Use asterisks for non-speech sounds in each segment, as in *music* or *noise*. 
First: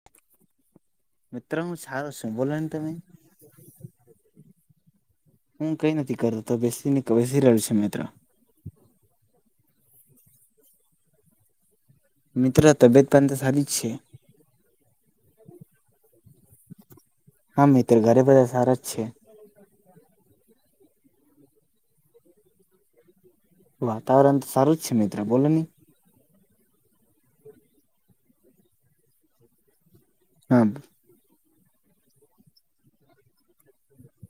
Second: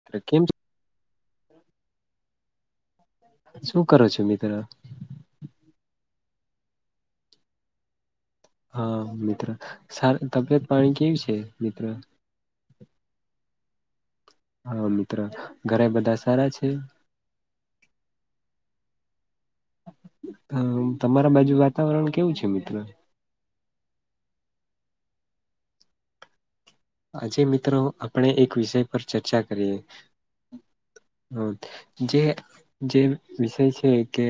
*unintelligible* મિત્ર હું સારો સું. બોલોન તમે. શું કરો છો મિત્ર? હું કંઈ નથી કરતો. બેસીને બેસી રહ્યો છું મિત્રો. હા મિત્ર. સા તબિયત પાણી કેવી છે મિત્ર? મિત્ર તબિયત પાની તો સારી જ છે. હા મિત્ર. ઘરે બધા સારા છે? હા મિત્ર, ઘરે બધા સારા જ છે. અહ તમારા બાજુ વાતાવરણ કેવું છે મિત્ર? વાતાવરણ તો સારું જ છે મિત્ર. બોલો ને. આજે મિત્રો આપણે એક વિષય પર ચર્ચા કરીએ. હા બ હા. જે-જે વિષય છે કે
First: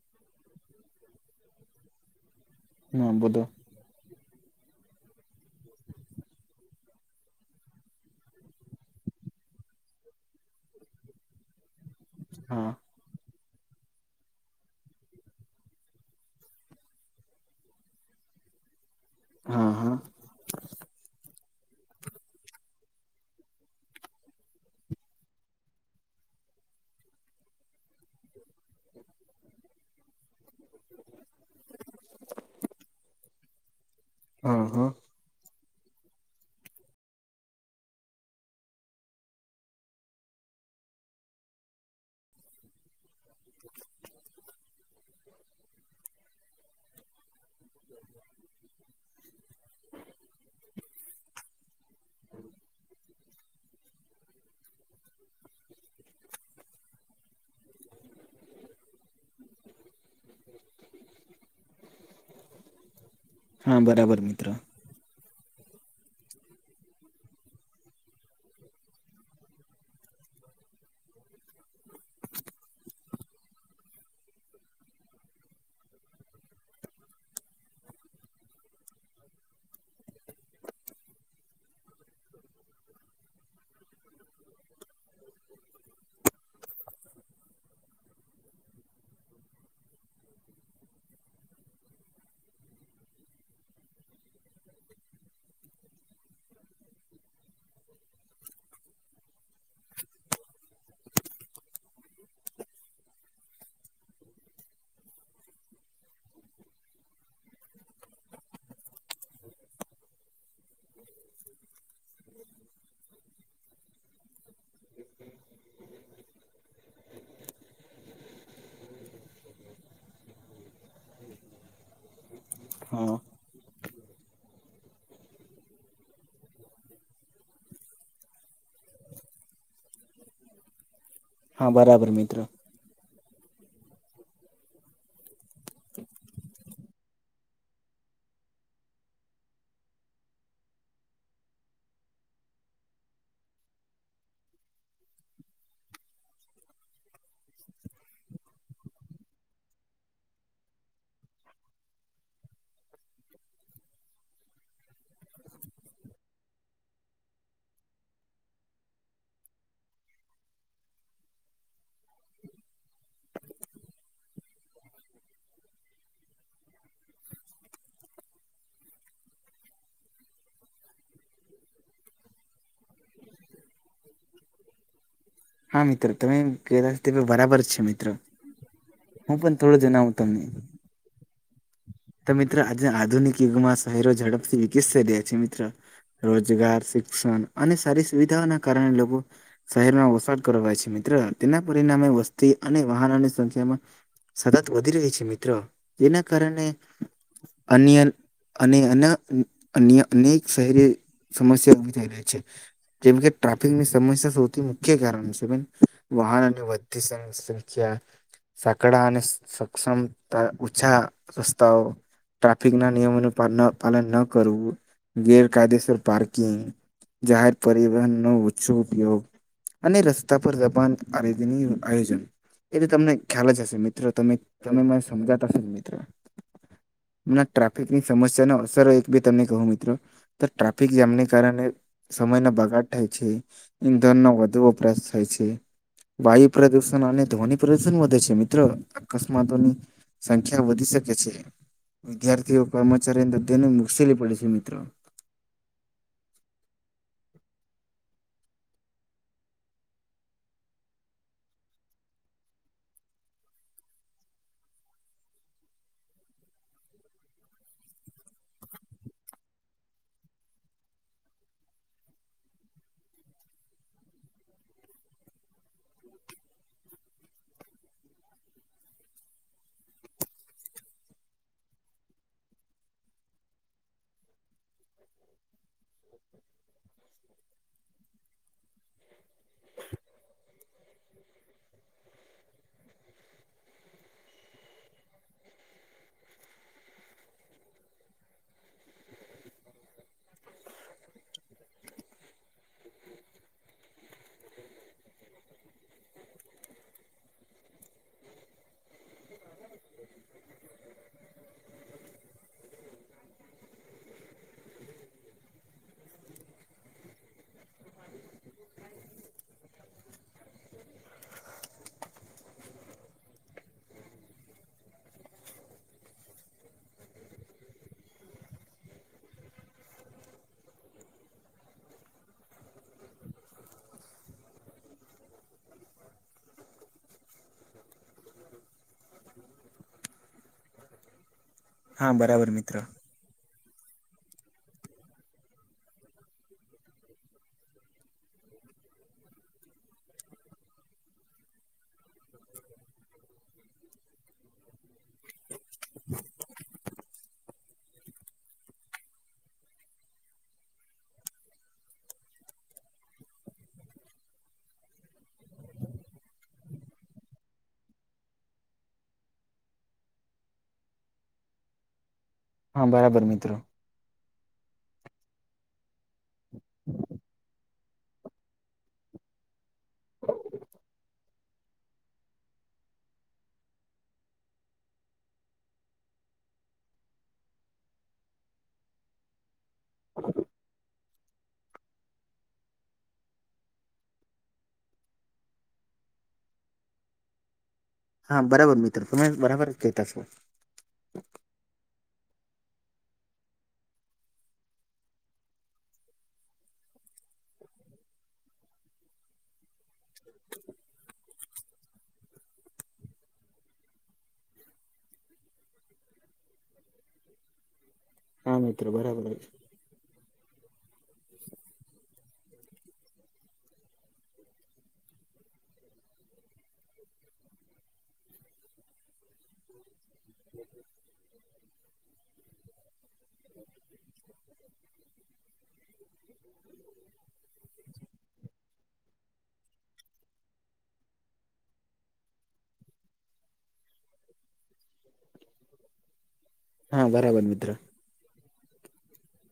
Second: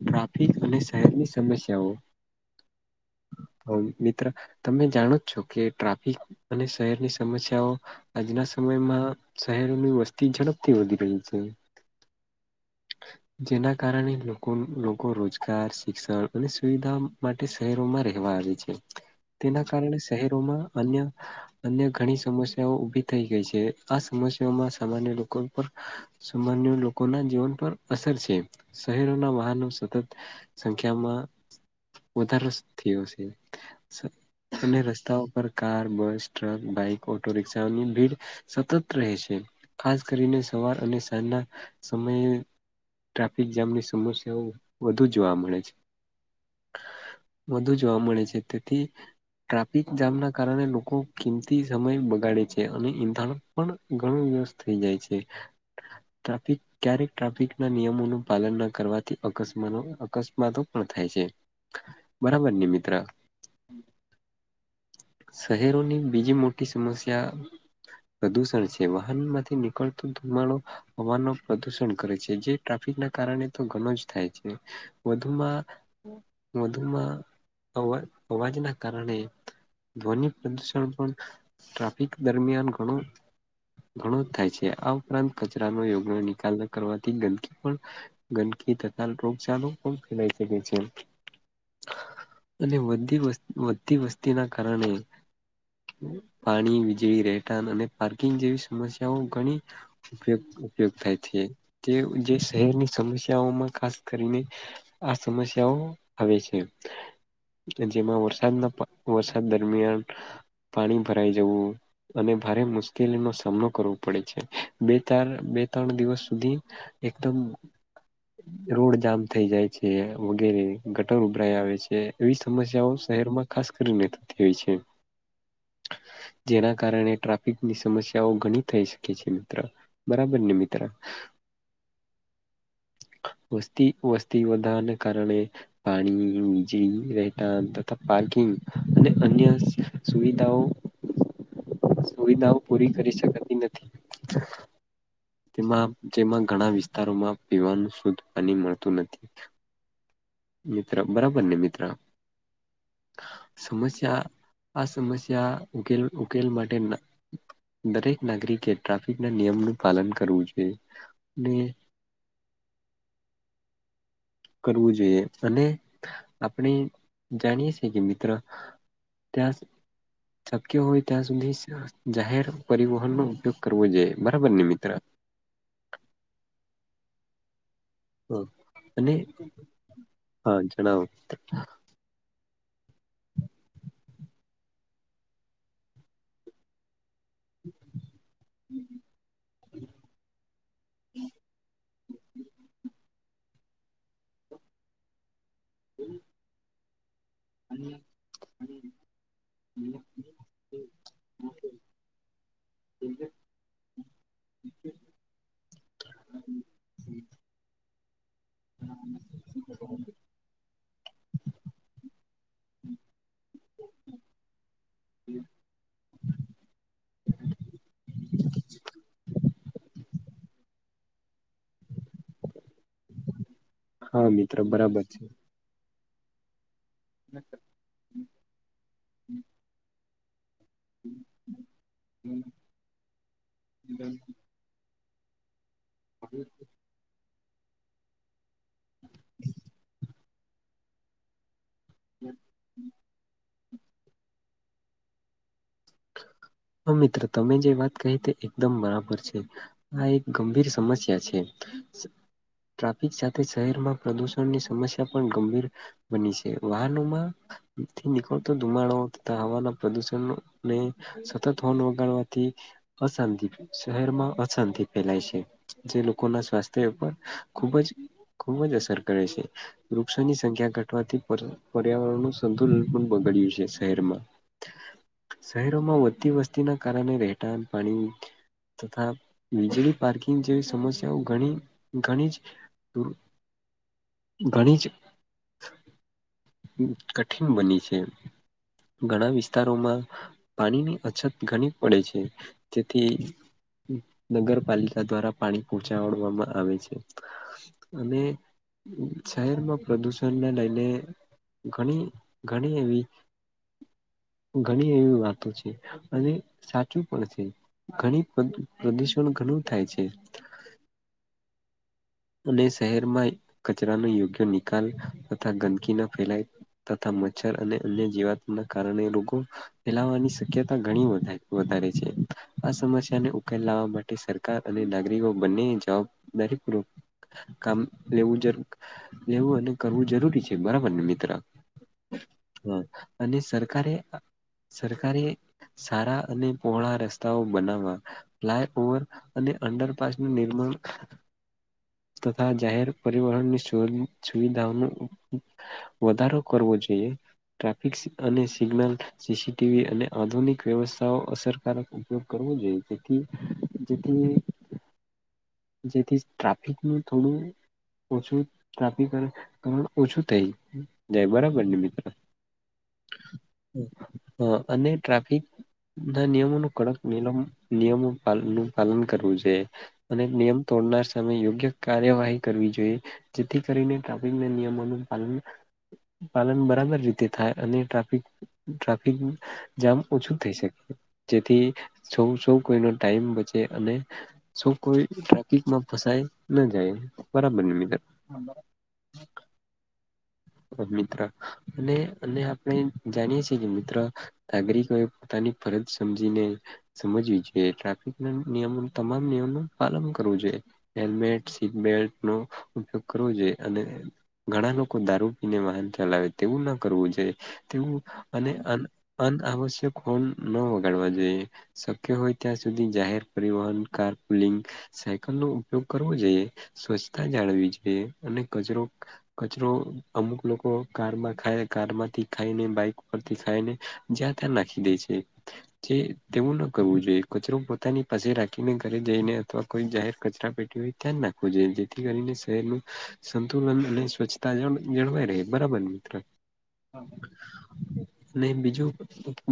ટ્રાફિક અને શહેરની સમસ્યાઓ. *unintelligible* મિત્ર તમે જાણો જ છો કે ટ્રાફિક અને શહેરની સમસ્યાઓ આજના સમયમાં શહેરોની વસ્તી ઝડપથી વધી રહી છે. હા. *inaudible* જેના કારણે લોકોન લોકો રોજગાર, શિક્ષણ અને સુવિધા માટે શહેરોમાં રહેવા આવે છે. તેના હા હા કારણે શહેરોમાં અન્ય અન્ય ઘણી સમસ્યાઓ ઉભી થઈ ગઈ છે. આ સમસ્યામાં સામાન્ય લોકો ઉપર સામાન્ય લોકોના જીવન પર અસર છે. શહેરોના વાહનો સતત સંખ્યામાં વધારો થયો સે. સ હા અને હા રસ્તાઓ પર કાર, બસ, ટ્રક, બાઈક, ઓટોરિક્ષાઓની ભીડ સતત રહે છે. ખાસ કરીને સવાર અને સાંજના સમયે ટ્રાફિક જામની સમસ્યાઓ વધુ જોવા મળે છે. વધુ જોવા મળે છે. તેથી ટ્રાફિક જામના કારણે લોકો કિંમતી સમય બગાડે છે. અને ઈંધણ પણ ઘણુ યુઝ થઈ જાય છે. ટ્રાફિક ક્યારેક ટ્રાફિકના નિયમોનું પાલન ન કરવાથી અકસ્માનો અકસ્માતો પણ થાય છે. બરાબર ને મિત્ર? હા બરાબર મિત્ર. શહેરોની બીજી મોટી સમસ્યા પ્રદુષણ છે. વાહન માંથી નીકળતો ધુમાડો હવાનો પ્રદુષણ કરે છે. જે ટ્રાફિક ના કારણે તો ઘનું જ થાય છે. વધુમાં-વધુમાં અવાજ-અવાજના કારણે ધ્વનિ પ્રદુષણ પણ ટ્રાફિક દરમિયાન ઘણું ઘણુ જ થાય છે. આ ઉપરાંત કચરાનો યોગ્ય નિકાલ ન કરવાથી ગંદકી પણ ગંદકી તથા રોગચાલો પણ ફેલાઈ શકે છે. અને વધી વસ વધતી વસ્તીના કારણે પાણી, વીજળી, રહેઠાણ અને પાર્કિંગ જેવી સમસ્યાઓ ઘણી ઉપયોગ ઉપયોગ થાય છે જે જે શહેરની સમસ્યાઓમાં ખાસ કરીને આ સમસ્યાઓ આવે છે જેમાં વરસાદ વર સાદ દરમિયાન પાણી ભરાઈ જવું અને ભારે મુશ્કેલીનો સામનો કરવો પડે છે. બે ચાર બે ત્રણ દિવસ સુધી એકદમ *inaudible* રોડ જામ થઈ જાય છે વગેરે ગટર ઉભરાય આવે છે એવી સમસ્યાઓ હા શહેરમાં ખાસ કરીને થતી હોય છે. જેના કારણે ટ્રાફિકની સમસ્યાઓ ઘણી થઈ શકે છે મિત્ર બરાબરને મિત્ર? હા બરાબર મિત્ર. વસ્તી વસ્તી વધારાને કારણે પાણી, વિજળી, રહેઠાણ તથા પાર્કિંગ અને અન્ય સુવિધાઓ સુવિધાઓ પૂરી કરી શકાતી નથી. તેમાં જેમાં ઘણા વિસ્તારોમાં પીવાનું શુદ્ધ પાણી મળતું નથી. મિત્ર બરાબરને મિત્ર? સમસ્યા આ સમસ્યા ઉકેલ ઉકેલ માટે ના દરેક નાગરિકે ટ્રાફિકના નિયમનું પાલન કરવું જોઈએ અને કરવું જોઈએ અને આપણે જાણીએ છીએ કે મિત્ર ત્યાં શકય હોય ત્યાં સુધી *unintelligible* જાહેર પરિવહનનો ઉપયોગ કરવો જોઈએ બરાબર ને મિત્ર? હા મિત્ર તમે કય બરાબર જ છે મિત્ર. હા અને હું પણ થોડુ જણાવું તમને હા જણાવો. તો મિત્ર આજના આધુનિક યુગમાં શહેરો ઝડપથી વિકાસ થઈ રહ્યા છે મિત્ર રોજગાર શિક્ષણ અને સારી સુવિધાઓના કારણે લોકો શહેરમાં વસવાટ કરવાય છે મિત્ર તેના પરિણામે વ સ્તી અને વાહનોની સંખ્યામાં સતત વધી રહી છે મિત્રો એના કારણે અન્ય અને અન અન્ય અને શહેરી સમસ્યા ઉભી થઈ રહી છે. જેમ કે ટ્રાફિકની સમસ્યા સૌથી મુખ્ય કારણ છે વાહન અને વધતી સમ *inaudible* સાંકડા અને સક્ષમ *unintelligible* તાઓ ટ્રાફિકના નિયમો ન પાલન ન કરવું. ગેરકાયદેસર પાર્કિંગ જાહેર પરિવહનનો ઓછો ઉપયોગ અને ર સ્તા પર દબાણ *unintelligible* આયોજન એ બી તમને ખ્યાલ જ હશે મિત્ર હા તમે મિત્ર તમે બરાબર મને છે સમજાતા હશો ને મિત્ર અમના ટ્રાફિકની સમસ્યાની અસરો એક બે તમને કહું મિત્રો તો ટ્રાફિક જામને કારણે સમયનો બગાડ થાય છે, ઈંધણનો વધુ વપરાશ થાય છે, વાયુ પ્રદુષ ણ અને ધ્વનિ પ્રદૂષણ વધે છે મિત્ર અકસ્માતોની સંખ્યા વધી શકે છે. વિદ્યાર્થીઓ કર્મચારીં *inaudible* મુશ્કેલી પડે છે મિત્ર હ મિત્ર તમે જે વાત કહી તે એકદમ બરાબર છે. આ એક ગંભીર સમસ્યા છે. ટ્રાફિક સાથે શહેરમાં પ્રદુષણની સમસ્યા પણ ગંભીર બની છે. વાહનો માંથી નીકળતો ધુમાડો તથા હવાના પ્રદુષણમાં ને સતત હોર્ન વગાડવાથી અશાંતિ શહેરમાં અશાંતિ ફેલાય છે. જે લોકોના સ્વાસ્થ્ય ઉપર ખૂબ જ ખૂબ જ અસર કરે છે. વૃક્ષોની સંખ્યા ઘટવાથી પર્યાવરણનું સંતુલન પણ બગડ્યું છે શહેરમાં. શહેરોમાં વધતી વસ્તીના કારણે રહેઠાણ પાણી. તથા વીજળી પાર્કિંગ જેવી સમસ્યાઓ ઘણી ઘણી જ *inaudible* ઘણીજ કઠિન બની છે ઘણા વિસ્તારોમાં પાણીની અછત ઘણી પડે છે તેથી નગરપાલિકા દ્વારા પાણી પહોંચાડવામાં આવે છે. અને શહેરમાં પ્રદુષણને લઈને ઘણી ઘણી એવી ઘણી એવી વાતો છે, અને સાચું પણ છે. ઘણી પ્રદૂ પ્રદૂષણ ઘણું થાય છે. અને શહેરમાં કચરા ન યોગ્ય નિકાલ તથા ગંદકી ન ફેલાય તથા મચ્છર અને અન્ય જીવાતના કારણે રોગો ફેલાવાની શક્યતા ઘણી વધારે છે આ સમસ્યાને ઉકેલ લાવવા માટે સર કાર અને નાગરિકો બંને જવાબદારી પૂર્વક કામ લેવું જરૂરી લેવું અને કરવું જરૂરી છે બરાબરને મિત્ર હા બરાબર મિત્ર હા અને સરકારે સરકારે સારા અને પહોળા રસ્તાઓ બનાવવા ફ્લાય ઓવર અને અંડરપાસનું નિર્માણ તથા જાહેર પરિવહનની સુવિધાઓનું વધારો કરવો જોઈએ ટ્રાફિક અને સિગ્નલ સીસીટીવી અને આધુનિક વ્યવસ્થાઓ અસરકારક ઉપયોગ કરવો જોઈએ જેથી જેથી જેથી ટ્રાફિક નું થોડું ઓછું ટ્રાફિક ઓછું થઈ જાય બરાબર ને મિત્રો હા બરાબર મિત્રો. હ અને ટ્રાફિક ના નિયમો ન કડક નિમ નિયમો નું પાલન કરવું જોઈ અને નિયમ તોડનાર છે તમે યોગ્ય કાર્યવાહી કરવી જોઈએ જેથી કરીને ટ્રાફિક ના નિયમોનું પાલન પાલન બરાબર રીતે થાય અને ટ્રાફિક ટ્રાફિક જામ ઓછું થઈ શકે જેથી સૌ સૌ કોઈ ન ટાઈમ બચે અને સૌ કોઈ ટ્રાફિકમાં ફસાય ન જાય બરાબર ને મિત્ર. હા બરાબર મિત્ર તમે બરાબર કેતા છો. મિત્ર અને અને આપણે જાણીય છીએ કે મિત્ર નાગરિકોએ પોતાની ફરજ સમજીને સમજવી જોઈએ ટ્રાફિક ના નિયમો તમામ નિયમ નું પાલન કરવું જોઈએ. હેલ્મેટ સીટ બેલ્ટ નો ઉપયોગ કરવો જોઈએ અને ઘણા લોકો દારૂ વાહન ચલાવે તેવું ન કરવું જોઈએ તેવું અને હા અન મિત્ર બરાબર અનઆવશ્યક હોર્ન ન વગાડવા જોઈએ શક્ય હોય ત્યાં સુધી જાહેર પરિવહન કાર પુલિંગ સાયકલ નો ઉપયોગ કરવો જોઈએ સ્વચ્છતા જાળવી જોઈએ અને કચરો કચરો અમુક લોકો કારમાં ખાય કારમાંથી ખાઈને બાઈ *unintelligible* ખાઈને જ્યાં ત્યાં નાખી દેય છે જે તેવું ન કરવું જોઈએ કચરો પોતાની પાસે રાખીને ઘરે જઈને અથવા કોઈ જાહેર કચરા પેટી *unintelligible* ધ્યાન રાખવું જોઈએ જેથી કરીને શહેરનું સંતુલન અને સ્વચ્છતા *unintelligible* જળવાય રે બરાબર મિત્ર હા બરાબર મિત્ર અને બીજું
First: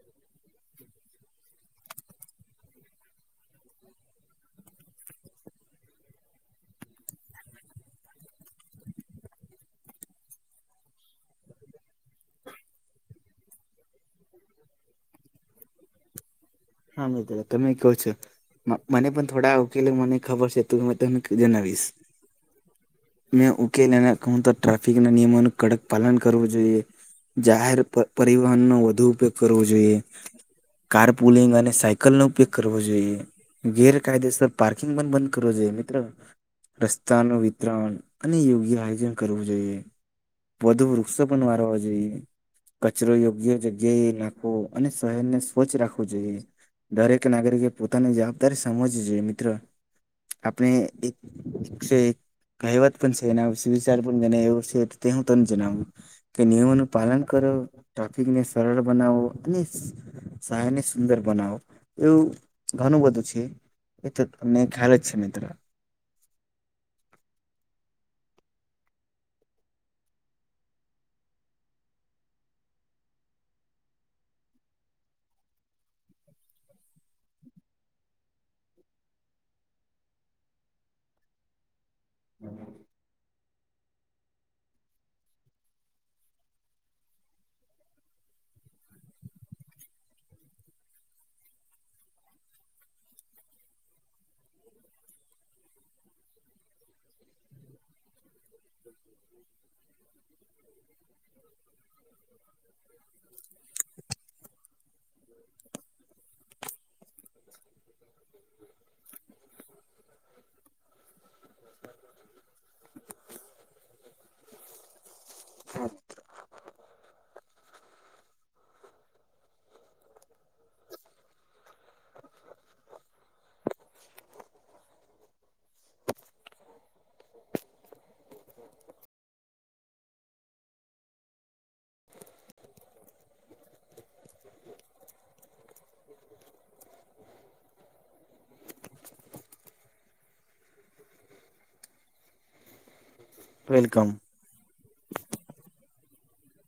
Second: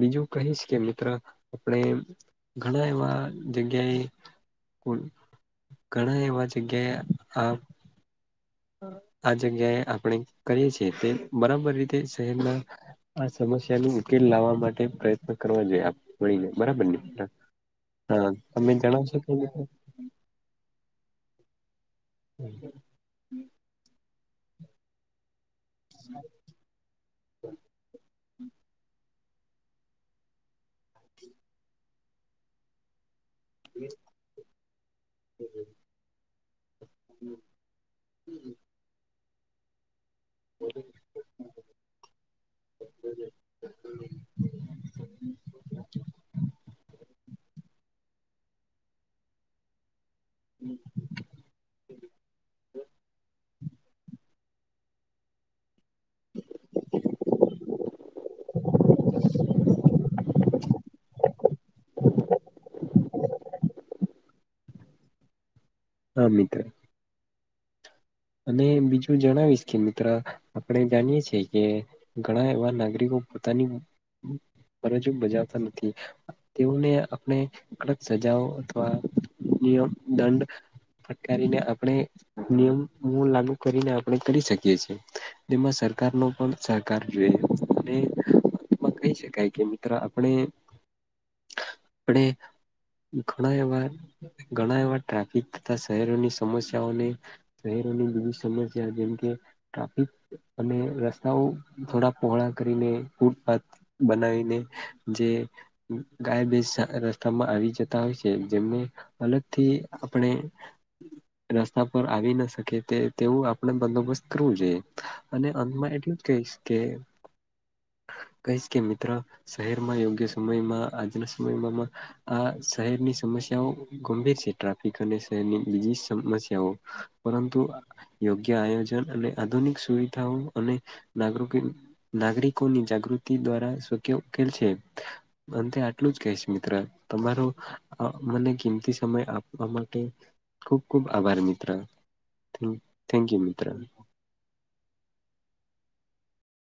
બીજું કહીશ કે મિત્ર આપણે ઘણા એવા જગ્યાએ *unintelligible* ઘણા એવા જગ્યાએ આ આ જગ્યાએ આપણે કરીએ છીએ તે બરાબર રીતે શહેરના આ સમસ્યા ન ઉકેલ લાવવા માટે પ્રયત્ન કરવા જોઈએ આપ મળી ને બરાબર ને હા મ મિત્ર તમે કહો છો હા તમે મને જણાવશો પણ કે મિત્ર થોડા ઉકેલ મને ખબર છે તો જનાવીશ *unintelligible* *inaudible* મેં ઉકેલ કો હું તો ટ્રાફિકના નિયમન કડક પાલન કરવું જોઈએ જાહેર પરિવહન નો વધુ ઉપયોગ જોઈએ કાર પુલિંગ અને સાયકલનો ઉપયોગ કરવો જોઈએ ગેરકાયદેસર પાર્કિંગ પણ બંધ કરવું જોઈએ મિત્ર રસ્તાનું વિતરણ અને યોગ્ય આયોજન કરવું જોઈએ વધુ વૃક્ષો પણ વારવા જોઈએ કચરો યોગ્ય જગ્યાએ નાખવો અને શહેરને સ્વચ્છ રાખવું જોઈએ દરેક નાગરિકે પોતાની જવાબદારી સમજવી જોઈએ મિત્રો આપણે છે કહેવત પણ છે એ વિચાર પણ જ એવો છે તે હું તો જણાવું કે નિયમોનું પાલન કરો ટ્રાફિકને સરળ બનાવો અને સહને સુંદર બનાવો એવું ઘણું બધું છે એ તો તમને ખ્યાલ જ છે મિત્ર હા મિત્ર અને બીજું જણાવીશ કે મિત્ર આપણે જાણીએ છીએ કે ઘણા એવા નાગરિકો પોતાની ફરજો બજાવતા નથી તેઓને આપણે કડક સજાઓ અથવા નિયમ દંડ ફટકારીને આપણે નિયમ લાગુ કરીને આપણે કરી શકીએ છીએ જેમાં સરકારનો પણ સહકાર જોઈ અને કહી શકાય કે મિત્ર આપણે આપણે ઘણા એવા ઘણા એવા ટ્રાફિક તથા શહેરોની સમસ્યાઓને, શહેરોની બી સમસ્યા જેમ કે ટ્રાફિક અને રસ્તા થોડા પહોળા કરીને ફૂટપાથ બનાવીને જે ગાય બે રસ્તામાં આવી જતા હોય છે જેમને અલગથી આપણે રસ્તા પર આવી ન કે તે તેવું આપણે બંદોબસ્ત કરવું જોઈએ અને અંતમાં એટલું જ કહીશ કે કહિશ કે મિત્ર શહેરમાં યોગ્ય સમયમાં આજના સમયમાં આ શહેરની સમસ્યાઓ ગંભીર છે, ટ્રાફિક અને શહેરની બીજી સમસ્યાઓ પરંતુ યોગ્ય આયોજન અને આધુનિક સુવિધાઓ અને નાગરિક નાગરિકોની જાગૃતિ દ્વારા શક્ય ઉકેલ છે. અંતે આટલું જ કહિશ મિત્ર તમારો મને કિંમતી સમય આપવા માટે ખુબ ખુબ આભાર મિત્ર થેન્ થેન્કયુ યુ મિત્ર વેલકમ